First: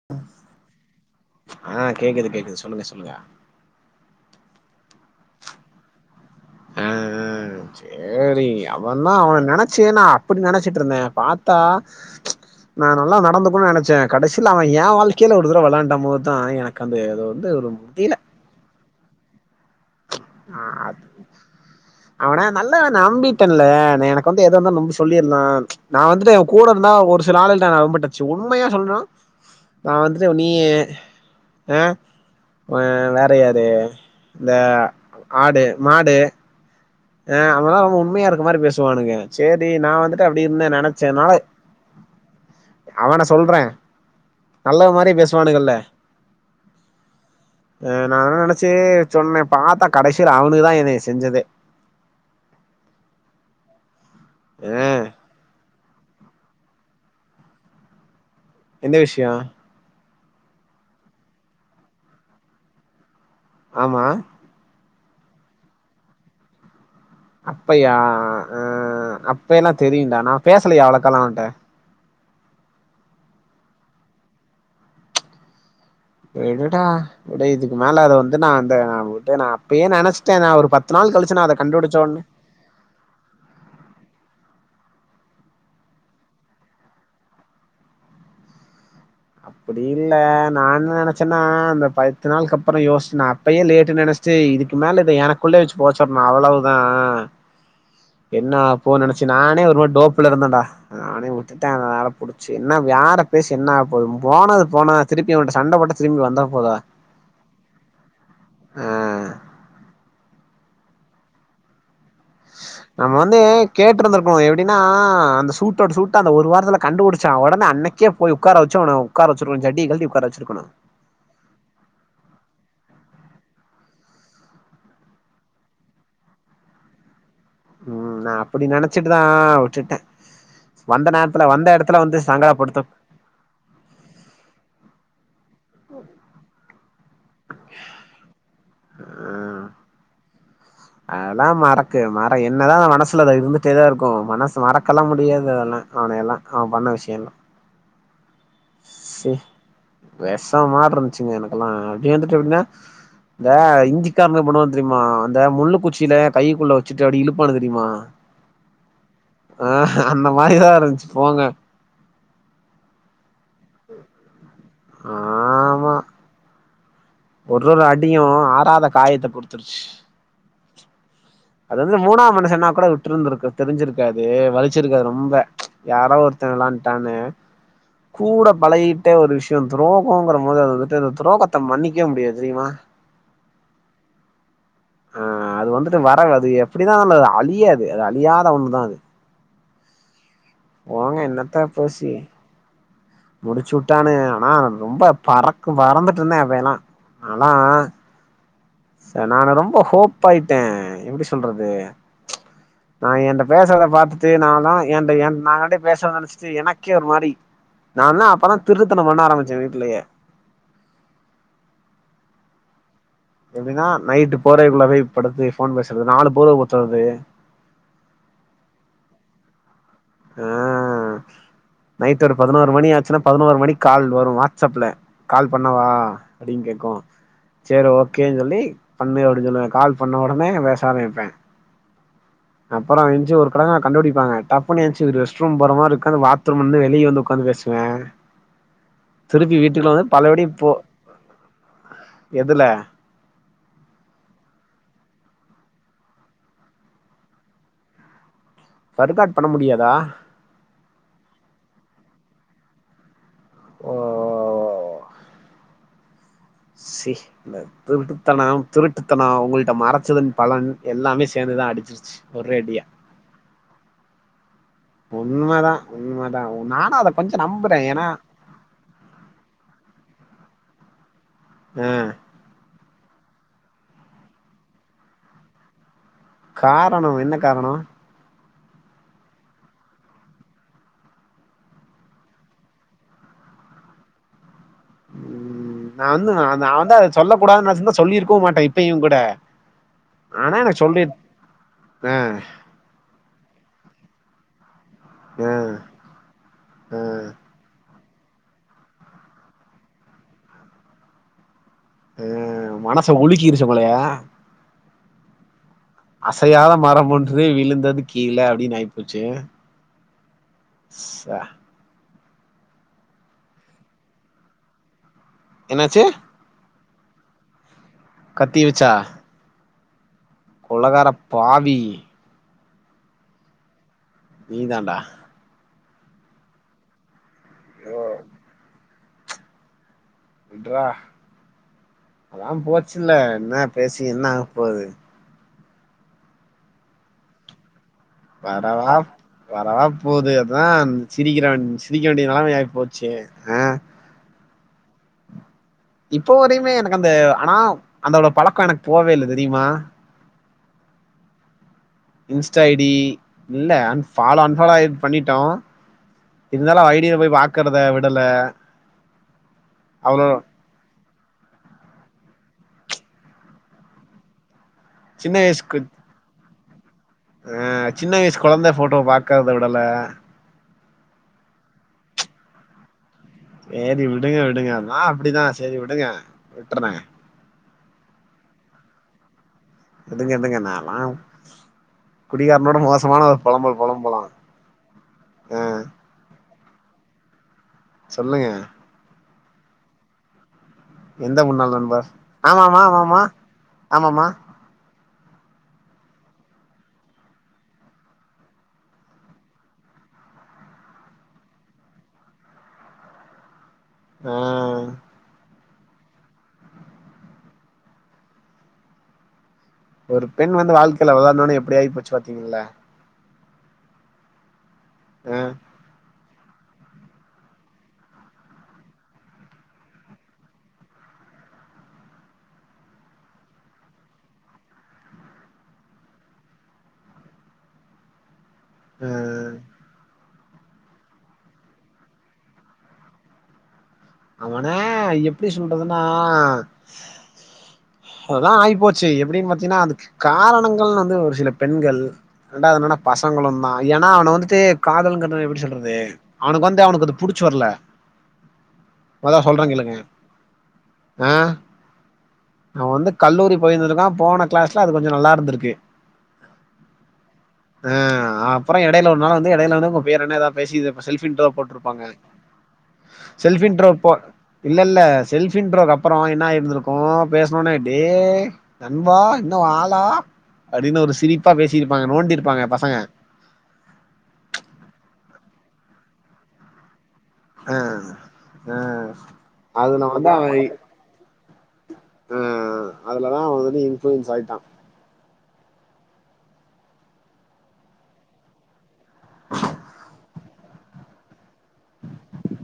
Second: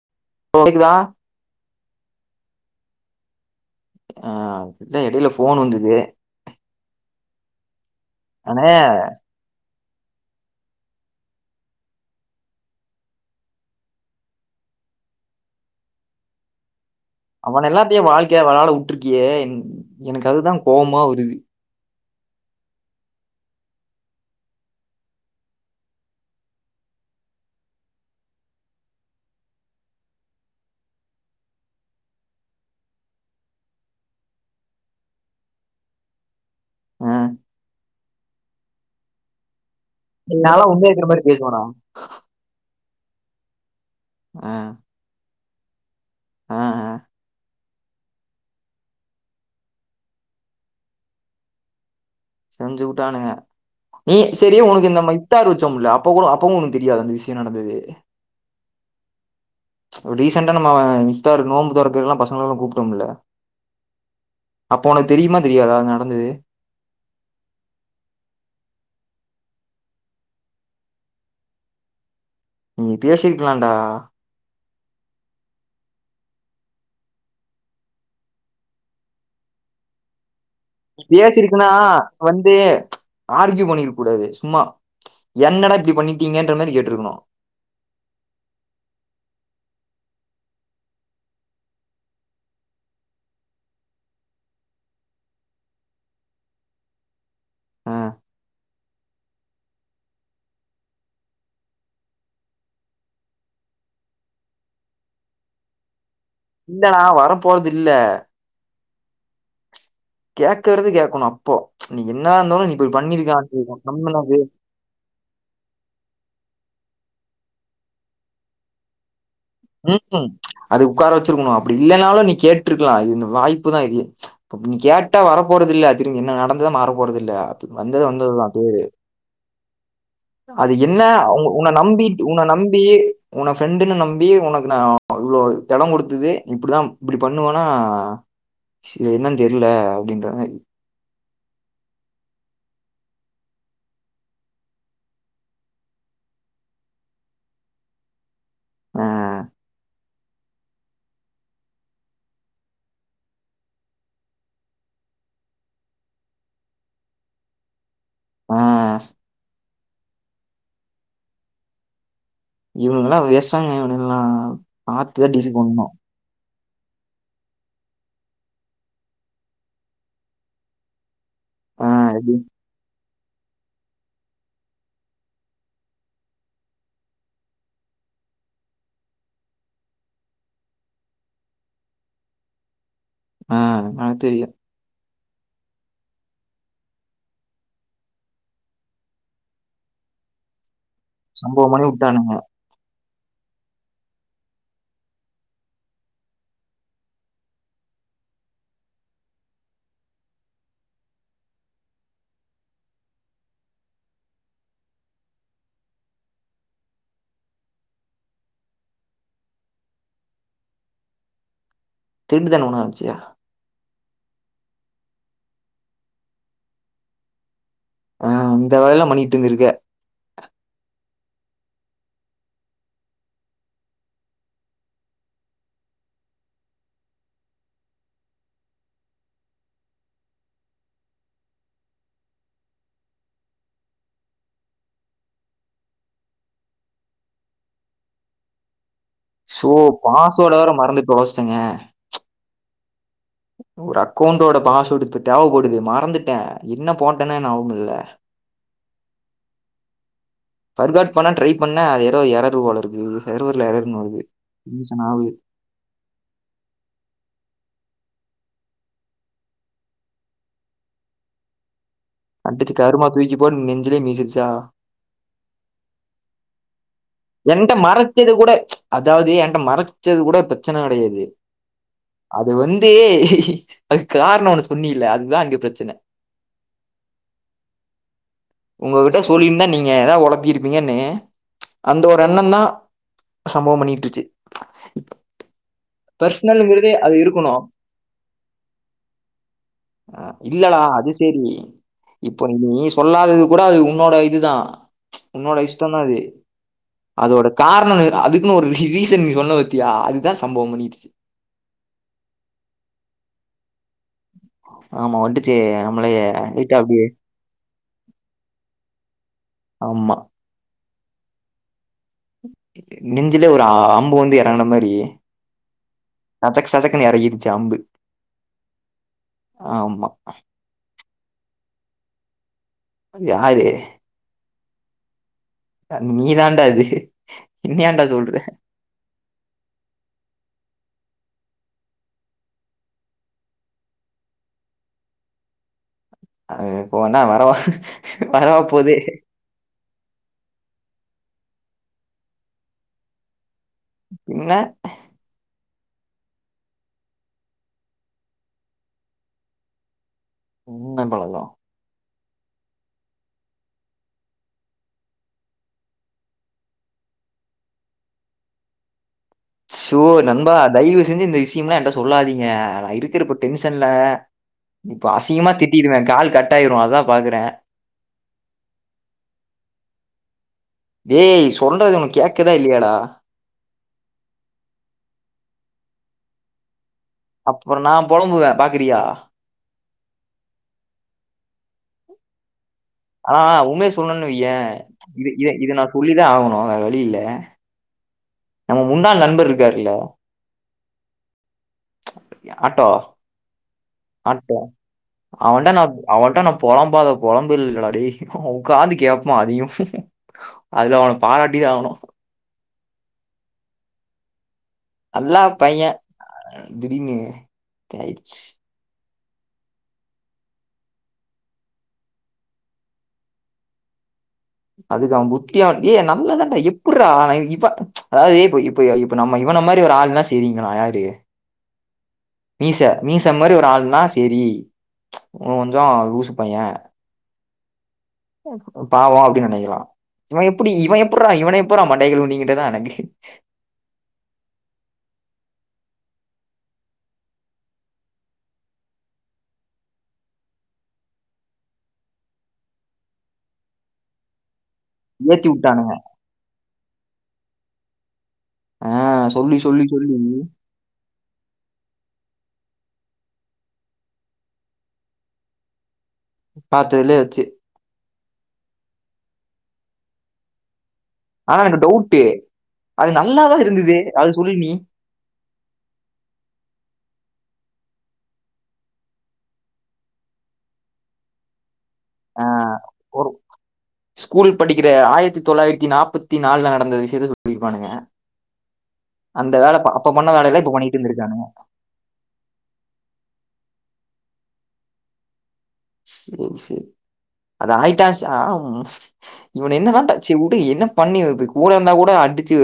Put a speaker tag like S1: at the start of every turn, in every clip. S1: [inaudible]
S2: Bro கேக்குதா
S1: ஆ கேக்குது கேக்குது சொல்லுங்க சொல்லுங்க
S2: ஆ அதுதா எடைல ஃபோன் வந்தது
S1: அ அ சேரி
S2: அண்ணே
S1: அவந்தா அவ நெனச் சேனா அப்டி நெனச்சிட்ருந்தே பாத்தா
S2: [inaudible]
S1: நா நல்லா நடந்துகுன் நெனைச்சே கடைசில அவ ஏ வாழ்க்கைல ஒரு தடவ வெளாண்டம் போதுதா எனக்கு அந்த எதோ
S2: அவன எல்லாத்தியு வாழ்க்கைய வெளாட உட்ருக்கியே என்
S1: ஆ அதுகுத் அவன நல்லா நம்பிட்டன்ல்ல நெனக்கு வந்து எது வந்தாலு நம்பி சொல்லிர்லா நா வந்துட்டு இவ கூட இருந்தா ஒரு சில ஆளுல்ட்டா நா ரொம்ப டச்சு உண்மையா சொல்னா நா வந்துட்டு உ நீயே ஆ வே வேற யாரு இந்த ஆடு மாடு ஆ அவலா‌ ரொம்ப உண்மையா இருக்க மாரி பேசுவானுங்க சேரி நா வந்துட் ட்டு
S2: நாலா
S1: அப்டின்னு
S2: உண்மையா இருக்கிற
S1: நெனச்சே
S2: மாரி
S1: நால
S2: பேசுவனா
S1: அவன சொல்ற
S2: ஆ
S1: நல்லவ மாரி பேசுவானுங்கல்ல
S2: ஆ ஆ
S1: அ நானு நெனச்சி சொன்னே பாத்தா கடைசில அவனுங்கதா எனைய செஞ்சதே
S2: செஞ்சுவுட்டானுங்க‌ நீ செரி
S1: ஆ
S2: உனக்கு இந்தம இட்டாரு வச்சோம்ல அப் ப்ப கூட அப்பவு உனுக் தெரியாத அந்த விஷ்யோ நடந்தது
S1: எந்த விஷ்ய
S2: டீசண்டா நம்ம அவ மித்தாருகு நோம்பு தொறக்கறலா பசங்களலா கூப்டமில்ல
S1: ஆமா
S2: அப்ப ஒனக்கு தெரியுமா தெரியாதா நடந்தது
S1: அப்பயா ஆ அ அப்பையெல்லா தெரியுன்டா நா பேசலயே அவளக்காலா அவன்ட்ட
S2: நீ பேசிர்க்லான்டா
S1: விடுடா விடு இதுக்கு மேல அத‌ வந்து நா அந்த நா விட்டு நா அப்பியே நெனச்ட்ட நா‌ ஒரு பத்
S2: நீ பேசிருக்கினா வந் து ஆர்கியூ பண்ணிருக் கூடாது சும்மா என்னடா இப்டி பண்ணிட்டீங்கன்ற மாரி கேட்ருக்குனு
S1: அப்பிடி இல்ல நா என்ன நெனச்சன்னா அந்தப் பத்து நாள்க்கப்பற யோஸ்ச் நா அப்பையே லேட்டுன் நெனச் சே இதுக்கு மேல இத எனக்குள்ளே வச்சு போச்சுர்னு அவ்ளவுதா
S2: [inaudible]
S1: என்ன போ நெனச்சி நானே ஒரு மாரி டோப்புலருந்தன்டா நானே உட்டுட்ட அத வேறப் புடிச்சி என்னா வேறப் பேசி என்னாப் போதும் போனது போனா திருப்பி அவன்ட்ட சண்டப் போட்ட திரும்பி வந்தாப்
S2: இல்லடா வரப்போறதில்ல
S1: அ
S2: கேக்கறது கேக்கணு அப்போ நீ என்னா இந்தாலு நீ இப்படி பண்ணிருக்கான் நீ நம்மளது
S1: டினா அந்த சூட்டோட சூட்டா அந்த ஒரு வாரத்துல கண்டுபிடிச்சா ஒடனே அன்னைக்கே போய் உக்கார வச்சு அவன உட்கார வச்சிருக்கணு ஜட்டிய கழட்டி
S2: ம்க்கு
S1: உட்கார வச்சிருக்கணு
S2: அது உக்கார வச்சிருக்குணு அப்டி இல்லனாலு நீ கேட்ருக்லா இது இந்த வாய்ப்புதா இது எ இப்ப நீ கேட்டா வரப்போறதில்ல திரும்பி என்ன நடந்தத மாறப்போறதில்ல அது வந்தது
S1: ம் நா
S2: வந்ததுதான். அது
S1: அப்பிடி நெனச்சுட்டுதா விட்டுட்டே
S2: அது என்ன
S1: வந்த நேரத்துல
S2: அவுங்
S1: வந்த
S2: உன
S1: எடத்துல வந்து
S2: நம்பிட் உன
S1: சங்கடப்படுத்த
S2: நம்பி உன ஃப்ரெண்டுனு நம்பி உனக்கு நா இவ்ளோ எடங் குடுத்தது இப்புடிதாம் இப்டி பண்ணுவேனா என்னன் தெரில அப்டின்ற மேரி
S1: அதலா மறக்கு மற என்னதா அவ மனசுல அத இருந்துட்டேதா இருக்கு மனசு மறக்கலாம் முடியாது அதெல்லா அவனயெல்லா அவ பண்ண விஷ்யலா
S2: அ
S1: சே வெஷமார்ருஞ்சுங்க எனக்கெலா அப்டி இந்துட்டு எப்டினா இந்த இந்திக்காரனுங்க பண்ணுவான் தெரிமா அந்த முள்ளுக்குச்சில கைகுள்ள வச்சுட்டு அப்டி இழுப்பானு தெரியுமா
S2: அ
S1: ஆ அந்த மாரிதா இருஞ்சு போங்க
S2: இவனுகல்லா வேஸ்ட் [unintelligible] இவனுகல்லா பாத்துதா டீல் பண்ணு
S1: ஆமா ஒரு ஒரு அடியு ஆராத காயத்த குடுத்துருச்சு
S2: ஆ
S1: அதாது
S2: எப்படி?
S1: மூணாம் மனுஷன்னா கூட ட்ருந்துருக்கு தெரிஞ்சிருக்காது வலிச்சிருக்காது ரொம்ப யாரா ஒருத்தன் விளான்ட்டான்னு கூட பழகிட்டே ஒரு விஷயம் துரோகம்ங்ற போது அது வந்துட்டு அத துரோகத்த மன்னிக்கவே முடியாது தெரிமா
S2: ஆ அ தெரியு
S1: ஆ அது வந்துட்டு வர அது எப்டிதா அந்த அழியாது அது அழியாத ஒண்ணுதா அது போங்க என்னத்த
S2: சம்பவம் பண்ணி
S1: பேசி
S2: விட்டானுங்க
S1: முடிச்சு உட்டான்னுக ஆனா ரொம்ப பறக்கு பறந்துட்டு இருந்தேன் அப்ப எல்லாம் நாலா ச நானு ரொம்ப ஹோப் ஆயிட்டேன் எப்டி சொல்றது நா என்ட பேசறத பாத்துட்டு நா தா என்ட என் நாகான்டி பேசறனு நெனச்சு சி எனக்கே ஒரு மாறி நா லா அப்பதா திருட்டுத்தணம் பண்ண ஆரம்பிச்சே வீட்லயே
S2: திருட்டுதனம் பண்ண ஆரம்பிச்சியா
S1: எப்டின்னா நைட்டு போர்வைக்குள்ள போய் படுத்து ஃபோன் பேசுறது நாலு போர்வ போத்தறது
S2: ஆஹ அந்த வேலல்லாம் பண்ணிட்டுருந்திருக்க
S1: ஆ நைட் ஒரு பதினோரு மணி ஆச்சுன்னா பதினோரு மணிக்கு கால் வரும் வாட்ஸ்அப்ல கால் பண்ணவா அப்டின்னு கேக்கும் சரி ஓகேன்னு சொல்லி பண்ணு அப்டினு சொல்லுவ கால் பண்ண ஒடனே பேச ஆரம்பிப்பே அப்பறம் ஏந்ச்சு ஒரு [unintelligible] கண்டுபுடிப்பாங்க டப்புன்னு ஏந்ச்ச ஒரு ரெஸ்ட்ரூம் போற மாறி இருக்கு பாத்ரூம்ல இருந்து வெளிய வந்து ஒக்காந்து பேசு
S2: சோ
S1: வீட்டுக்குள்ள வந்து
S2: பாஸ்
S1: பலபடி
S2: வார்ட் வேற
S1: போ
S2: மறந்து தொலச்சுட்டேங்க
S1: எதுல
S2: ஒரு அக்கௌன்ட்டோட பாஸ்வேர்டு இப்ப தேவப்படுது மறந்துட்டேன் இன்ன போட்டேன்ன ஞாபம் இல்ல
S1: ஃபார்காட் பண்ண முடியாதா
S2: ஃபார்காட் பண்ணா ட்ரை பண்ணே அது ஏதோ எர்றரு போல இருக்குது சர்வர்ல
S1: ஓ
S2: எர்றன்னு வருது டென்ஷன் ஆகுது
S1: சே இந்த திருட்டுத்தனம் திருட்டுத்தனம் உங்கள்ட்ட மறைச்சதன் பலன் எல்லாமே சேந்துதா அடிச்சிருச்சு
S2: அடிச்சு
S1: ஒரேடியா
S2: கருமா தூக்கி போட்டு நெஞ்சுலயே மீச்சிருச்சா
S1: உண்மதா உண்மதா நானு அத கொஞ்சோ
S2: என்ட்ட
S1: நம்புறே ஏன்னா
S2: மறச்சது கூட அதாவது என்ட்ட மறச்சது கூட பிரச்சன கடயாது
S1: ஆ
S2: அது வந்து அதுக்கு காரணம் ஒன்னு சொன்னில அதுதா அங்க பிரச்சன
S1: காரணம் என்ன காரணம்
S2: உங்ககிட்ட சொல்லிந்தா நீங்க ஏதாவ ஒளப்பிருப்பீங்கன்னு அந்த ஒரு எண்ணந்தா சம்பவம் பண்ணி விட்டுருச்சு
S1: உம் நா வந்து நா வந்து அத
S2: அது
S1: சொல்ல கூடாது
S2: இருக்கணும்
S1: நனச்சிந்தா சொல்லிருக்கவு மாட்டே இப்பயும் கூட
S2: ஆ
S1: ஆனா
S2: இல்லடா
S1: எனக்கு சொல்லி
S2: அது சரி
S1: ஆ
S2: இப்போ நீ சொல்லாதது கூட அது உன்னோட இதுதா
S1: ஆ
S2: உன்னோட இஷ்டம் தா அது
S1: ஆ
S2: அதோட காரணம்னு அதுக்குன்னு ஒரு ரீசன் நீ சொன்ன பாத்தியா அதுதா சம்பவம் பண்ணிருச்சு
S1: ஆ மனச உலுக்கிருச்சு போலயா
S2: ஆமா அடிச்சு நம்மளயே
S1: அசையாத
S2: லைட்டா அப்டியே
S1: [unintelligible] விழுந்தது கீழ அப்டின்னு ஆயிப்போச்சு
S2: ஆமா
S1: ச
S2: நெஞ்சுலயே ஒரு அம்பு வந்து எறங்கன மாரி
S1: என்னாச்சு
S2: சதக் சதக்குன்னு எறக்கிடுச்சு அம்பு
S1: கத்திய வச்சா
S2: ஆமா
S1: கொலக்கார பாவி
S2: அது யாரு
S1: நீ தாண்டா
S2: நீ தான்டா அது என்ன
S1: யோ
S2: ஏன்டா சொல்ற
S1: விட்ற அதா போச்சுல்ல என்ன பேசி என்ன ஆக போது
S2: ஆ போனா வரவா
S1: வரவா வரவா போகுது அதுதா சிரிக்கிறாண் சிரிக்க வேண்டியது நல்லம ஆயி போச்சு ஆ
S2: பின்ன
S1: இப்போ வரையுமே எனக்கு அந்த ஆனா அந்தோட பழக்கோ எனக்கு போவே இல்ல தெரியுமா
S2: உம்னம்பலோ
S1: இன்ஸ்டா ஐ டி இல்ல அன்பாலோ அன்பாலோ பண்ணிட்டோ இருந்தாலு அவ ஐ டி ய போய் பாக்குறத விடல
S2: ஷ்சோ
S1: அவ்ளோ
S2: நண்பா தயவு செஞ்சு இந்த விஷயமெல்லா என்ட்டா சொல்லாதீங்க நா இருக்கிற இப்ப டென்ஷன்ல இப்ப
S1: சின்ன
S2: அசிங்கமா
S1: வயசுக்கு
S2: திட்டிடுவே கால் கட்டாயிரு அதா பாக்குறே
S1: சின்ன வயசு கொழந்தை போட்டோவ பாக்குறத விடல
S2: டேய் சொல்றது உனக்கு கேக்குதா இல்லையாடா
S1: சரி விடுங்க விடுங்க நா அப்படிதா சரி விடுங்க விட்டுறே
S2: அப்பற நா பொலம்புவே பாக்குறியா
S1: விடுங்க விடுங்க நாலாம் குடிகாரனோட மோச
S2: ஆ ஆ உண்மே சொல்லுனு வய்யே இது இத
S1: ஆ
S2: இத நா சொல்லிதா ஆகணு வேற வழியில்ல
S1: சொல்லுங்க
S2: நம்ம முன்னாள் நண்பர் இருக்காருல்ல
S1: எந்த முன்னாள் நண்பர் ஆமாமா
S2: ஆட்டோ
S1: ஆமாமா ஆமாமா
S2: அவன்ட நா அவன்ட நா பொழம்பாத பொழம்பு இல்லடா டேய் உக்காந்து கேப்பா அதயு அதுல அவன பாராட்டிதா ஆகணு
S1: ஆ
S2: அல்லா பைய திடிர்னு இப்டி ஆயிடுச்சு
S1: ஒரு பெண் வந்து வாழ்க்கையில வெளையான்நொன்னே எப்டி ஆயி போச்சு பாத்தீங்கள
S2: அதுக்கு அவ
S1: ஆ
S2: புத்தியான் ஏய் நம்மல்லண்டா எப்பிர்றா இவ அதாவது இப்ப இப்ப இப்ப நமம இவன மாரி ஒரு ஆள்னா செரியீங்களா யாரு மீச மீச மாரி ஒரு ஆள்னா சேரி அவ கொஞ்ஜோ லுசு பைய
S1: ஆ
S2: பாவோ அப்டின் நெனைக்கலா இவ எப்டி இவ எப்படுறா இவன எப்பிர்றா மண்டைய கழுவுனிங்கன்றதுதா எனக்கு
S1: அவன எப்டி சொல்றதுன்னா அதுதா ஆயிப்போச்சு எப்டின்னு பாத்தீங்கன்னா அதுக்கு காரணங்கள்னு வந்து ஒரு சில பெண்கள் ரண்டாது என்னனா பசங்களுந்தா ஏன்னா அவன வந்துட்டு காதலங்க
S2: ஏத்தி
S1: எப்படி
S2: விட்டானுங்க
S1: சொல்றது அவனுக்கு வந்து அவனுக்கு அது புடிச்சு வரல
S2: ஆஹ்
S1: மொத
S2: சொல்லி
S1: சொல்றே
S2: சொல்லி
S1: கேளுங்க
S2: சொல்லி
S1: ஆ அவ வந்து கல்லூரி போயிருந்திருக்கா போன கிளாஸ்ல அது கொஞ்ச நல்லா இருந்திருக்கு
S2: பாத்ததுலேயே வச்சு
S1: அ அப்பற எடையில ஒரு நாள் வந்து எடையில வந்து இப்ப உங்க பேர் என்ன ஏதாவ பேசி செல்ப் இன்ட்ரோ
S2: ஆனா எனக்கு
S1: போட்ருப்பாங்க
S2: டவுட்டு அது நல்லாதான்
S1: செல்ப் இன்ட்ரோ
S2: இருந்தது
S1: போ
S2: அது சொல்லி நீ
S1: இல்ல இல்ல செல்ஃப் இன்ட்றோகப்பரோ என்னா ஆயிருந்திருக்கு பேசணும்னே டே நண்பா இன்னு ஓ ஆளா அப்டின்னு ஒரு சிரி ப்பா பேசிருப்பாங்க நோண்டிருப்பாங்க
S2: ஆஹ்
S1: பசங்க
S2: ஒரு ஸ்கூல் படிக்கிற ஆயிரத்தி தொள்ளாயிரத்தி நாற்பத்தி நாலு நடந்தது விஷயத்த சொ
S1: ஆ
S2: சொல்லிருப்பானுங்க
S1: ஆ
S2: அந்த வேல அப்ப பண்ண வேல. இப்ப பண்ணிட்ருந்திருக்கானு
S1: ம் அதுலதா அவ வந்து இன்ஃபளுூயன்ஸ் ஆயிட்டான்
S2: சரி சரி அது ஆயிட்டா சாம் இவன [unintelligible] என்ன பண்ணி கூட வந்தா கூட அடிச்சு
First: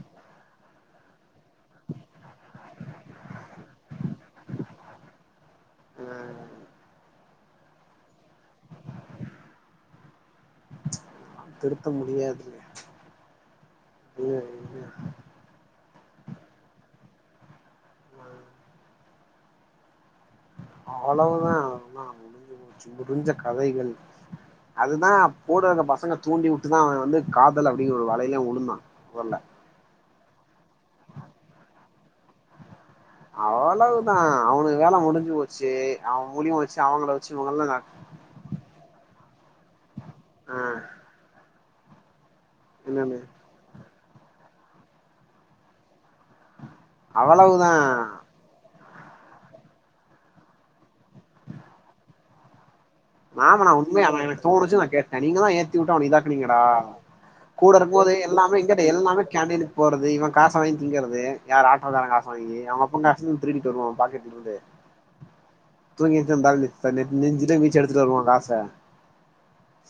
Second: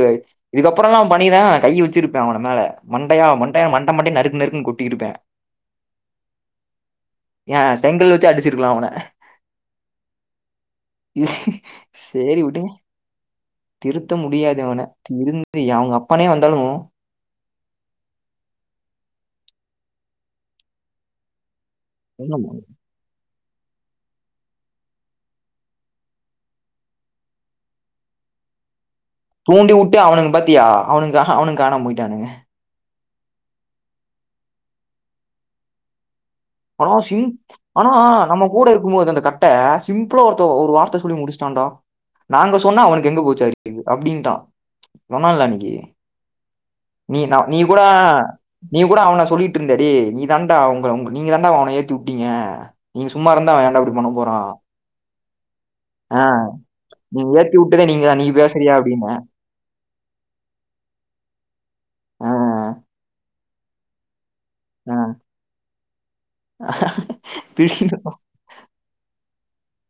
S2: இதுக்கப்பறல்லா அவ பண்ணிதா கை வச்சிருப்ப அவ மேல மண்டையா மண்டையா மண்ட மண்டையா நறுக்கு நறுக்குன்னு கொட்டிருப்ப பிளாக்
S1: அ
S2: எய செங்கல் வச்சி அடிச்சிருக்கலா அவன
S1: திருத்த
S2: சேரி
S1: முடியாதுங்க
S2: விட்டுங்க திருத்த
S1: இல்ல
S2: முடியாது இவன
S1: இல்ல
S2: இருந்து அவங்க அப்பனே வந்தாலு
S1: அவ்வளவுதா அதா
S2: என்னமா
S1: முடுஞ்ச கதைகள் அதுதா கூட இருந்த பசங்க தூண்டி விட்டுதா அவ வந்து காதல் அப்படிங்கிற ஒரு வலையல்ல வுழுந்தா [unintelligible]
S2: தூண்டி வுட்டு அவனுங்க பத்தியா அவனுங்க அவனுங்க காணாம போயிட்டானுங்க
S1: அவ்வளவுதா அவனுங்க வேல முடிஞ்சு போச்சு அவ மூலியமா வச்சு
S2: ஆனா
S1: அவங்கள
S2: சிங்
S1: வச்சு இவங்கல்லா
S2: ஆனா நம்ம கூட இருக்கும் போது அந்த க சிம்பிளா ஒருத்த
S1: ஆ
S2: ஒரு வார்த்தை சொல்லி முடிச்சான்டா நாங்க சொன்னா அவனுக்கு
S1: என்னன்னு
S2: எங்க போச்சு அறிவு அப்டின்ட்டா சொன்னல அன்னிக்கு நீ ந நீ
S1: அவ்வளவுதா
S2: கூட நீ கூட அவன சொல்லிட்டு இருந்த டே நீ தாண்டா அவங்க உங்க நீங்க தாண்டா அவன ஏத்தி விட்டீங்க
S1: ஆமா அண்ண உண்மையா அவ எனக்கு தோணுச்சு நா கேட்ட நீங்க தா ஏத்தி வுட்டு அவன
S2: ஆ
S1: இதாக்கனீங்கடா
S2: நீங்க ஏத்தி
S1: கூட
S2: வுட்டதே
S1: இருக்கும்போது
S2: நீங்கதான் நீ
S1: எல்லாமே
S2: பேசுறியா
S1: இங்கிட்ட
S2: அப்படின்னு
S1: எல்லாமே கேண்டீன் போறது இவ காச வாங்கி திங்கறது யார் ஆட்டோ கார காச
S2: ஆ
S1: வாங்கி அவ அப்ப காசுயு திருடிட்டு வருவா பாக்கெட்ல இருந்து
S2: ஆ
S1: தூங்கி எஞ்சி அந்த ஆளு நெ சாரி நெஞ்சிலே மிதி
S2: திருடிட்டோம்
S1: ஒரு ஆச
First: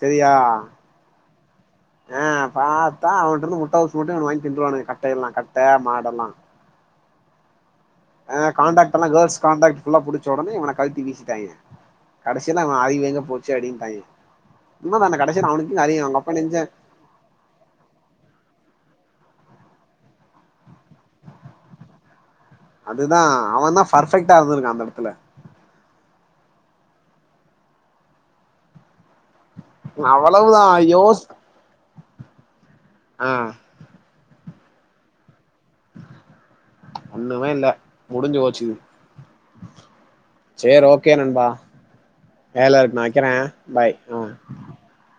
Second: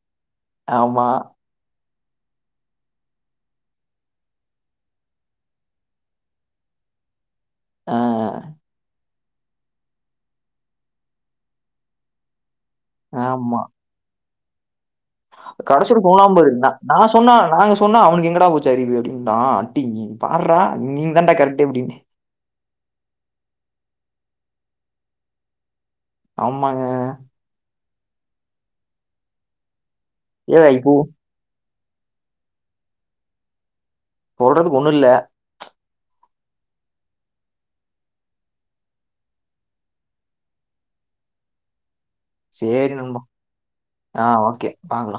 S1: சரியா
S2: ஆமா
S1: ஆ பாத்தா அவன்ட்ட இருந்து முட்ட பப்ஸ் மட்டு இவனுங்க வாங்கி தின்டுவானுக கட்ட எல்லா கட்ட மாடெல்லா ஆ கான்டாக்டல்லா கேர்ள்ஸ் கண்டக்ட் ஃபுல்லா புடிச்ச உடனே இவன கழுட்டி விசிடாங்க கடசில அவ எங்க போச்சு
S2: ஆமா
S1: அப்டின்டாங்க சும்மா அந்த கடைசில அவனுக்கு அறிவு
S2: போலாம்
S1: அப்ப
S2: பாரு
S1: நெஞ்ச
S2: நா சொன்னா நாங்க சொன்னா அவனுக்கு எங்கடா போச்சு அறிவு அப்படின்னு தா அட்டிங்க பாரா நீ தண்டா கரெக்ட் அப்டின்னு
S1: அதுதா அவ தா பர்ஃபெக்ட்டா இருந்து இருக்குறா அந்த இடத்துல
S2: ஆமாங்க ஏ
S1: அவ்வளவுதா
S2: இப்போ
S1: யோச ஆ
S2: சொல்றதுக்கு ஒண்ணு இல்ல
S1: ஒண்ணுமே இல்ல முடிஞ்சு போச்சு சரி ஓகே நண்பா வேல
S2: சரி
S1: இருக்கு நா வைக்கிற பாய் ஆ
S2: பாக்கலா